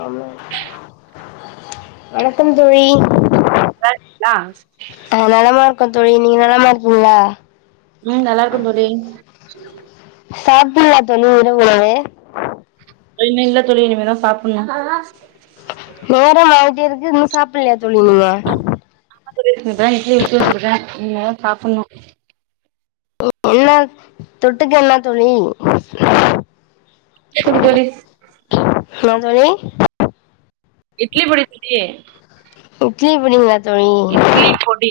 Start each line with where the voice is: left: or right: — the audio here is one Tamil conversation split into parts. left: [unintelligible] வணக்கம் தோழி
right: அ நா
left: க்கம் தோழி நீங்க நலமா இருக்கீங்களா
right: உம் நல்லா இருக்கே தோழி
left: சாப்டல தோழி இரவுலமே
right: இன்னு இல்ல தோழி இனிமேதா சாப்டணு
left: ஏ இன்னு சாப்பிடலயா தோழி நீங்க
right: [unintelligible] இப்பதா இட்லி ஊத்தி வச்சுருக்கே இனிமேதா சாப்புடணு
left: என்ன தொட்டுக்க என்ன தோழி
right: [unintelligible] தோழி
left: என்ன தோழி
right: இட்லி பொடி [unintelligible]
left: இட்லி பொடிங்க
right: இட்லி பொடி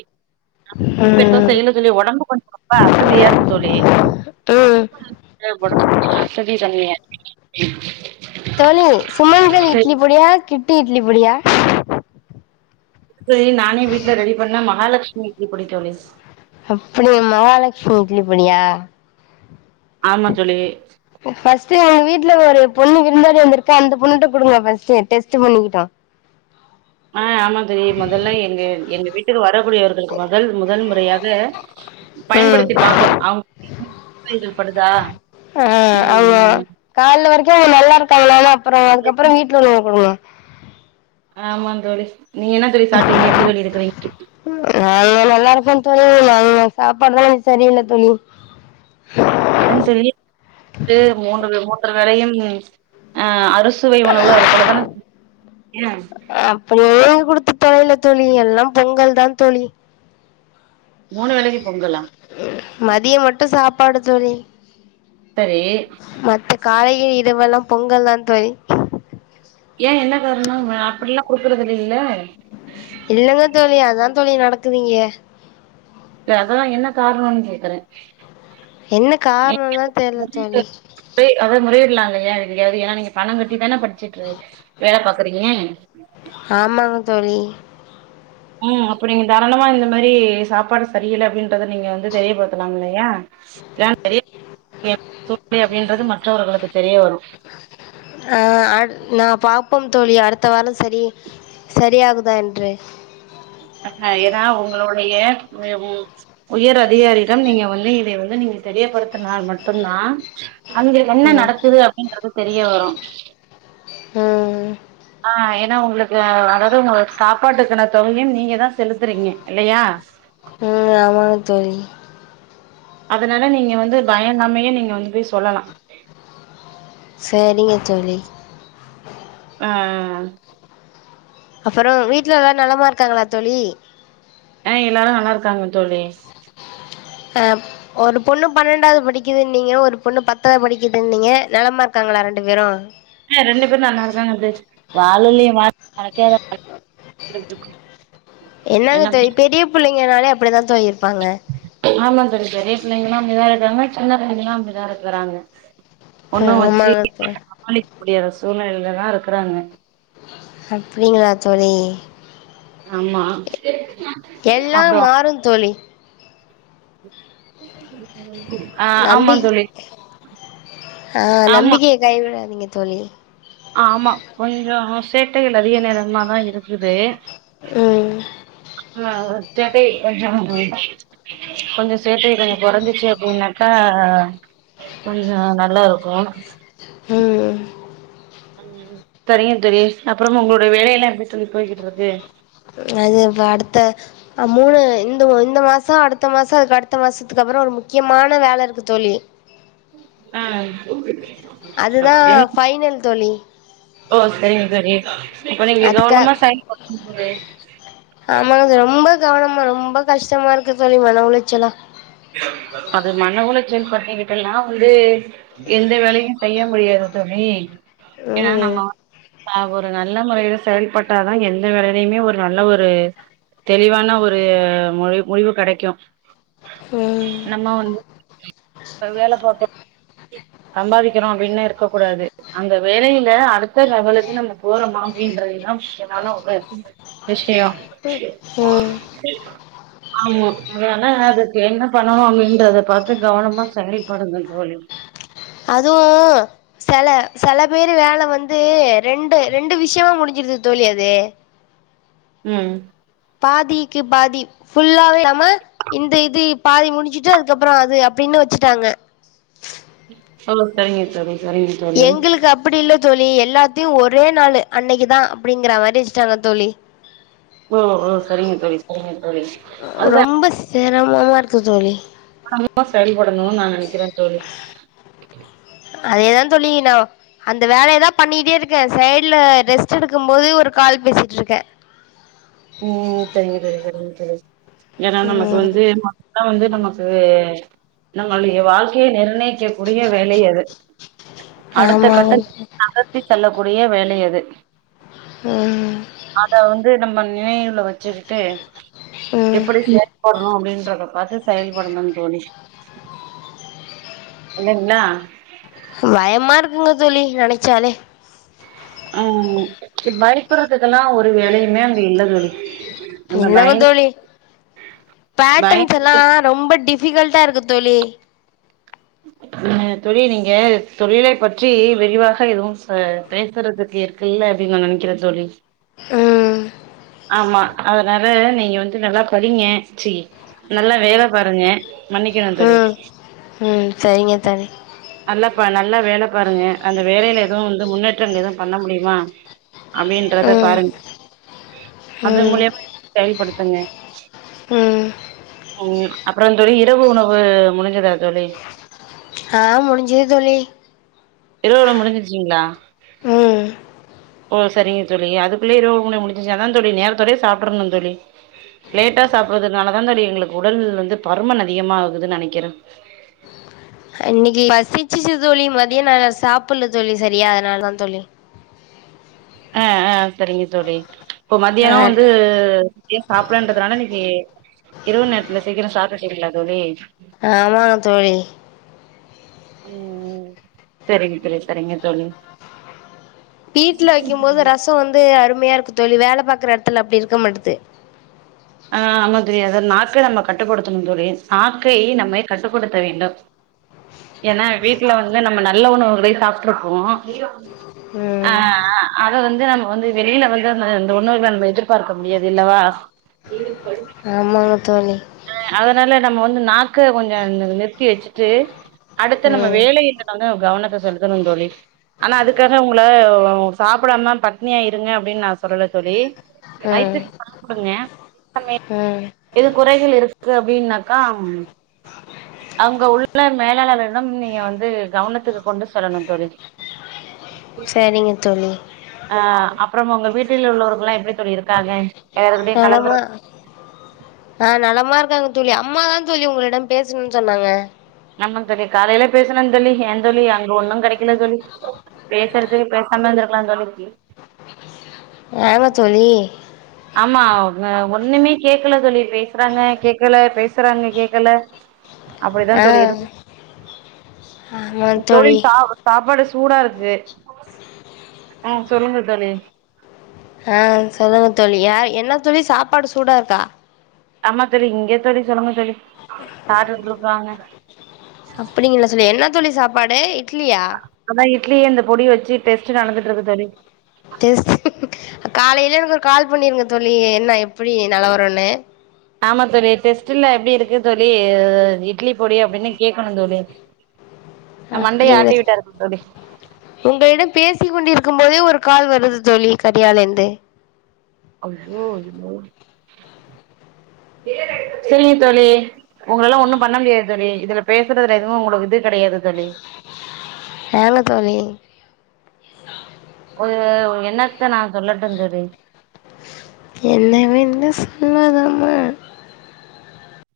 right: அ பெருசா
left: ம்
right: செய்யல தோழி ஒடம்பு கொஞ்ச ரொம்ப அசதியா இருக்கு தோழி
left: ம்
right: [inaudible] ஒடம்பு அசதி [unintelligible] ம்
left: தோழி சுமங்கலி இட்லி பொடியா கிட் ட்டு இட்லி பொடியா
right: சரி நானே வீட்ல ரெடி பண்ணா மகாலட்ச் லி இட்லி பொடி தோழி
left: அப்டி மகாலட்சுமி இட்லிப் பொடியா
right: ஆமா தோழி
left: ஸ்ட்டு உங்க வீட்ல ஒரு பொண்ணு விருந்தாளி வந்துருக்கா அந்த பொண்ணுகிட்ட குடுங்க ஃபர்ஸ்ட்டு டெஸ்ட்டு பண்ணிக்கிட்டு
right: ஆ ஆமா தோழி மொதல்ல எங்க-எங்க வீட்டுக்கு வர கூடியவர்களுக்கு மொதல்-முதன் முறையாக [unintelligible]
left: ம்
right: பயன்படுத்தி பாப்போம் அவு [unintelligible] படுதா
left: ஆ ஆமா
right: ம்
left: கால்ல வர [inaudible] அப்றோ அதுக்கப்றோ வீட்ல [unintelligible]
right: ஹா மா தோழி நீங்க என்ன தோழி சாப்டீங்க எப்டி தோழி இருக்கிறிங்க
left: [unintelligible] சாப்பாடுத சரி இல்ல தோழி
right: [unintelligible] சொல்லி இது மூன்று மூன்று வேளையும் ஆ அறுசுவை உணவு அது போலதான
left: அப்போ கொடுத்து தொலையில தோழி எல்லாம் பொங்கல் தான் தோழி
right: மூணு வேளைக்கு பொங்கலா
left: ப்பாடு தோழி
right: செரி
left: மத்த காலையில் இதுவல்லாம் பொங்கல் தான் தோழி
right: ஏன் என்ன காரணம் அப்டியெல்லாம் குடுக்குறது இல்லேல
left: இல்லங்க தோழி அதான் தோழி நடக்குதுங்க
right: இல்ல அதா என்ன காரணோன்னு கேக்குறே
left: என்ன
right: ஏன்
left: காரணம் தான் தெரில
right: முறையிட்டு
left: தோழி
right: அத முறையிடலாங்க [unintelligible] நீங்க பணம் கட்டி தானே படிச்சிட்டு வேலை பாக்குறீங்க
left: ஆமாங்க தோழி
right: ம் அப்ப நீங்க தாராளமா இந்த மாரி சாப்பாடு சரியில்ல அப்டின்றத நீங்க வந்து தெரியப்படுத்தலாம் இல்லையா [inaudible] அப்டின்றது மற்றவர்களுக்கு தெரிய வரும்
left: ப்போம் தோழி அடுத்த வாரம் சரி சரியாகுதா என்று
right: ஹா ஏனா உங்களுடைய உயர் அதிகாரியிடம் நீங்க வந்து இதை வந்து நீங்க தெரியப்படுத்தினால் மட்டும் தான் அங்க என்ன
left: ம்
right: நடக்குது அப்டின்றது தெரிய வரு
left: உம்
right: ஹா ஏனா உங்களுக்கு அதாவது உங்க சாப்பாட்டுக்கான தொகையும் நீங்க தான் செலுத்துறீங்க இல்லையா
left: ம் ஆமாங்க தோழி
right: அதனால நீங்க வந்து பயங்காமையே நீங்க வந்து சொல்லாம்
left: செரிங்க தோழி
right: ஹா
left: அப்புறம் வீட்ல எல்லாம் நலமா இருக்காங்களா தோழி
right: ஆ எல்லாரு நல்லா இருக்காங்க தோழி
left: ஆ ஒரு பொண்ணு பன்னெண்டாவது படிக்குதுன்னீங்க ஒரு பொண்ணு பத்தாவது படிக்குதுன்னீங்க நலமா இருக்காங்களா ரெண்டு பேரும்
right: ஆ ரெண்டு பேரும் நாங்க அரசாங்கோ தேர்ச்சி வாழ எலைய வாத் [unintelligible] [unintelligible]
left: என்னங்க தெர்யு பெரிய புள்ளைங் என்னால அப்டிதா
right: ஆமா சார் பெரிய புள்ளைங்கல்லா மூவாயிரத் சின்னபுள்ளைங்களா அப்டிதா இருக்கிறாங்க ஒண்ண வச்சு
left: ஆமாங்க தோழி
right: [inaudible] சமாளிக்க முடியாத சூழ்நிலைலதா இருக்குறாங்க
left: அப்டிங்களா தோழி
right: ஆமா
left: எல்லா
right: அப்றோ
left: மாறுந் தோழி
right: [inaudible] ஆ ஆமா
left: நம்பி
right: தோழி
left: ஆஹ்
right: ஆமா
left: நம்பிக்கைய கைவிடாதீங்க தோழி
right: ஆமா கொஞ்சோ சேட்டைகள் அதிக நேரமாதா இருக்குது
left: ம்
right: ஆஹ் சேட்டை கொஞ்சோ-கொஞ்சோ சேட்ட கொஞ்சம் கொரஞ்சுடுச்சு அப்டின்னா ஆ ஆ ஆ கொஞ்சோ நல்லாருக்கு
left: உம்
right: ம் தெரியுந் தெரியு அப்றம் உங்களுடைய வேலையெல்லா எப்டி தோழி போயிட்ருக்கு
left: அது அடுத்த மூணு இந்த இந்த மாசோ அடுத்த மாசோ அதுக்கடுத்த மாசத்துக்கு அப்புறோ ஒரு முக்கியமான வேலயிருக்கு தோழி
right: ஆஹ்
left: அதுதா
right: [unintelligible]
left: ஃபைனல் தோழி
right: ஓ செரிங்க செரி [unintelligible] அப்ப நீங்க
left: அதுக்கா
right: கவனமா செயல்பட்றனு தோழி
left: ஆமாங்க அது
right: [unintelligible]
left: ரொம்ப கவனமா ரொம்ப கஷ்டமா இருக்கு தோழி மன உளைச்சலா
right: அது மன உளைச்சல் [unintelligible] வந்து எந்த வேலையோ செய்ய முடியாது தோழி ஏன்னா
left: ம்
right: நம்ம ஆ ஒரு நல்ல முறையில செயல்பட்டாதா எந்த வேலையிலுமே ஒரு நல்ல ஒரு தெளிவான ஒரு முடி முடிவு கெடைக்கு
left: ம்
right: நம்ம வந்து [inaudible] அ வேல பாக்க சம்பாதிக்கிறோ அப்டின்னே இருக்கக்கூடாது அந்த வேலையில அடுத்த லெவலுக்கு நம்ம போறோமா அப்டிங்குறதுதா முக்கியமான ஒரு விஷியோ
left: ம்
right: [unintelligible] ஆமா னா அ என்ன பண்ணணும் அப்படின்றத பார்த்து கவனமா செயல்படுங்க தோழி
left: அதுவும் சில சில பேரு வேலை வந்து ரெண்டு ரெண்டு விஷயமா முடிஞ்சிருது தோழி அது
right: உம்
left: பாதிக்கு பாதி ஃபுல்லாவே இல்லாம இந்த இது பாதி முடிஞச்சுட்டு அதுக்கப்புறம் அது அப்படின்னு வச்சுட்டாங்க
right: [unintelligible] சரிங்க தோழி சரிங்க தோழி
left: எங்களுக்கு அப்படி இல்ல தோழி எல்லாத்தையும் ஒரே நாள் அன்னைக்குதான் அப்படிங்கற மாதிரி வச்சுட்டாங்க தோழி
right: ஓ ஓ சரிங்க தோழி சரிங்க தோழி அதுதா
left: ரொம்ப சே [unintelligible] மா இருக்கு தோழி
right: மா செயல்படணும்னு நான் நினைக்கிறேன் தோழி
left: அதேதான் தோழி நா அந்த வேலயதான் பண்ணிட்டே இருக்கேன் சைடு்ல ரெஸ்ட் எடுக்கும் போது ஒரு கால் பேசிட்டு இருக்கேன்
right: உம் செரிங்க தோழி செரிங்க சரி ஏன்னா நமக்கு
left: ம்
right: வந்து [unintelligible] வந்து நமக்கு நம்மளுடைய வாழ்க்கைய நிர்ணய க்க கூடிய வேலை அது அடுத்த கட்ட
left: ஆமாங்க
right: நகத்தி தல்லக்கூடிய வேலை கிடையது
left: ம்
right: அத வந்து நம்ம நினைவுல வச்சுக்கிட்டு
left: ம்
right: எப்படி ச போடறும் அப்படின்னு [unintelligible] பார்த்து செயல்படணும் தோழி இல்லைங்ளா
left: பயமா இருக்குங்க தோழி நனைச்சாலே
right: உம் இ பயக்கறதுக்கெல்லாம் ஒரு வேலையுமே அங்க இல்ல தோழி நம்ம
left: என்னங்க
right: பயந்
left: தோழி பேட்டன்ஸ்
right: பயந்துகிட்டு
left: எல்லாம் ரொம்ப டி டிபிகல்ட்டா இருக்கு தோழி
right: அஹ தொழி நீங்க தொழிலை பற்றி விரிவாக எதுவும் பேசுறதுக்கு இருக்குல்ல அப்படின்ங்க நினைக்கிற தோழி
left: உம்
right: ஆமா அதனால நீங்க வந்து நல்லா படிங்க சி நல்லா வேலை பாருங்க மன்னிக்கணும் தோழி
left: ம் ம் சரிங்க தோழி
right: நல்லா ப நல்லா வேலை பாருங்க அந்த வேலையில எதுவும் வந்து முன்னேற்றங்கள் எதுவும் பண்ண முடியுமா அப்படின்றத
left: ம்
right: பாருங்கள் அது மூலியமா செயல்படுத் பண்ணே
left: உம்
right: உம் அப்புறம் தோழி இரவு உணவு முடிஞ்சதா தோழி
left: ஆஹ் முடிஞ்சுது தோழி
right: த்தோட முடிஞ்சிருச்சிங்களா
left: ம்
right: ஓ சரிங்க தோழி அதுக்குள்ளய இரவுணவு முடிஞ்சிருச்சு அதான் தோழி நேரத்தோடே சாப்பிட்றணும்னு தோழி லேட்டா சாப்பிறதுனால தான் தோழி எங்களுக்கு உடல் வந்து பருமன் அதிகமா ஆகுதுன்னு நனைக்கிறேன்
left: இன்னைக்கி பசிச்சுச்சு தோழி மதியோ நா சாப்படல தோழி சரியா அதனாலதா தோழி
right: ஆஹ் ஆஹ் சரிங்க தோழி இப்போ
left: ஆ
right: மத்தியானோ வந்து ங்கயு சாப்டலன்றதுனால இன்னைக்கி இரவு நேரத்துல சீக்கிரோ சாப்டுட்டீங்களா தோழி
left: ஆமாங்க தோழி
right: உம் உம் சரிங்க சரி சரிங்க தோழி
left: வீட்ல வைக்கும் போது ரசோ வந்து அற் மையா இருக்கு தோழி வேல பார்கற எட்த்துல அப்டி இருக்க மாட்டுது
right: ஆஹ் ஆமா தோழி அது நாக்கை நம்ம கட்டுப்படுத்தணு தோழி நாக்கை நம்மை கட்டுப்படுத்த வேண்டும் ஏன்னா வீட்ல வந்து நம்ம நல்ல உணவுகளை சாப்ட்டுருப்போம
left: ம்
right: ஆஹ் ஆஹ் அத வந்து நம்ம வந்து வெளியில வந்து அந்த உணவுகள நம்ம எதிர்பார்க்க முடியாது இல்லவா [unintelligible]
left: மாங்க தோழி
right: ஹ அதனால நம்ம வந்து நாக்க கொஞ்சம் நி நிறுத்தி வச்சுட்டு அடுத்த நம்ம
left: ம்
right: வேலை [unintelligible] கவனத்தை செலுத்தணும் தோழி ஆனா அதுக்காக உங்கள சாப்டாம பட்னியா இருங்க அப்டின்னு நான் சொல்லல தோழி
left: ம்
right: வய்த்துக்கு சாப்டுங்க
left: ம்
right: [unintelligible] குறை இதுல இருக்கு அப்டின்னாக்கா அங்க உள்ள மேலாளர்களிடம் நீங்க வந்து கவனத்துக்கு கொண்டு செல்லணு தோழி
left: சரிங்க தோழி
right: ஹா அப்புறம் உங்க வீட்டில் உள்ளவர்கள் எல்லாம் எப்டி தோழி இருக்காங்க எல்லார்கிட்டயு கலந்துர
left: நலமா ஆஹ் நலமா இருக் ங்காங்க தோழி அம்மாதான் தோழி உங்களிடம் பேசணுன்னு சொன்னாங்க
right: நம்ம இப்ப இது காலைல பேசலா தோழி ஏன் தோழி அங்க ஒன்னும் கெடைக்கல தோழி பேசுறதுக்கு பேசாம இருந்திருக்கலா தோழி
left: ஆமா தோழி
right: ஆமா ஆ ஒண்ணுமே கேக்கல தோழி பேசுறாங்க கேக்கல பேசுறாங்க கேக்கல அப்டிதா
left: ஆ
right: தோழி இருக் தோழி சா சாப்பாடு சூடா இருக்கு ஆஹ் சொல்லுங்க தோழி
left: ஆஹ் சொல்லுங்க தோழி யா என்ன தோழி சாப்பாடு சூடா இருக்கா
right: ஆமா தோழி இங்க தோழி சொல்லுங்க தோழி சார் வந்துருக்றாங்க
left: அப்டிங்களா சொன்ன என்ன ன்னதோழி சாப்பாடு இட்லியா
right: அதா இட்லி அந்த பொடி வச்சு டெஸ்ட் நடந்துட்டு இருக்கு தோழி
left: டெஸ்ட் காலையில எனக்கு ஒரு கால் பண்ணிருங்க தோழி என்ன எப்டி நெலவரனு
right: ஆமா தோழி டெஸ்ட்டெல்லா எப்டி இருக்கு தோழி இட்லி பொடி அப்டின்னு கேக்கணு தோழி மண்டைய
left: அப்டிங்கள
right: ஆட்டி விட்டாரு தோழி
left: உங்களிடம் பேசி கொண்டிருக்கும் இப்பவே ஒரு கால் வருது தோழி கரியாலேருந்து
right: அய்யயோ சேரிங்க தோழி உங்களலாம் ஒண்ணும் பண்ண முடியாது தோழி இதுல பேசுறதுல எதும் உங்களுக்கு இது கிடையாது தோழி
left: யாங்க தோழி
right: ஒரு என்னத்த நா சொல்லட்டு தோழி
left: என்னவென்று சொல்லுவதம்மா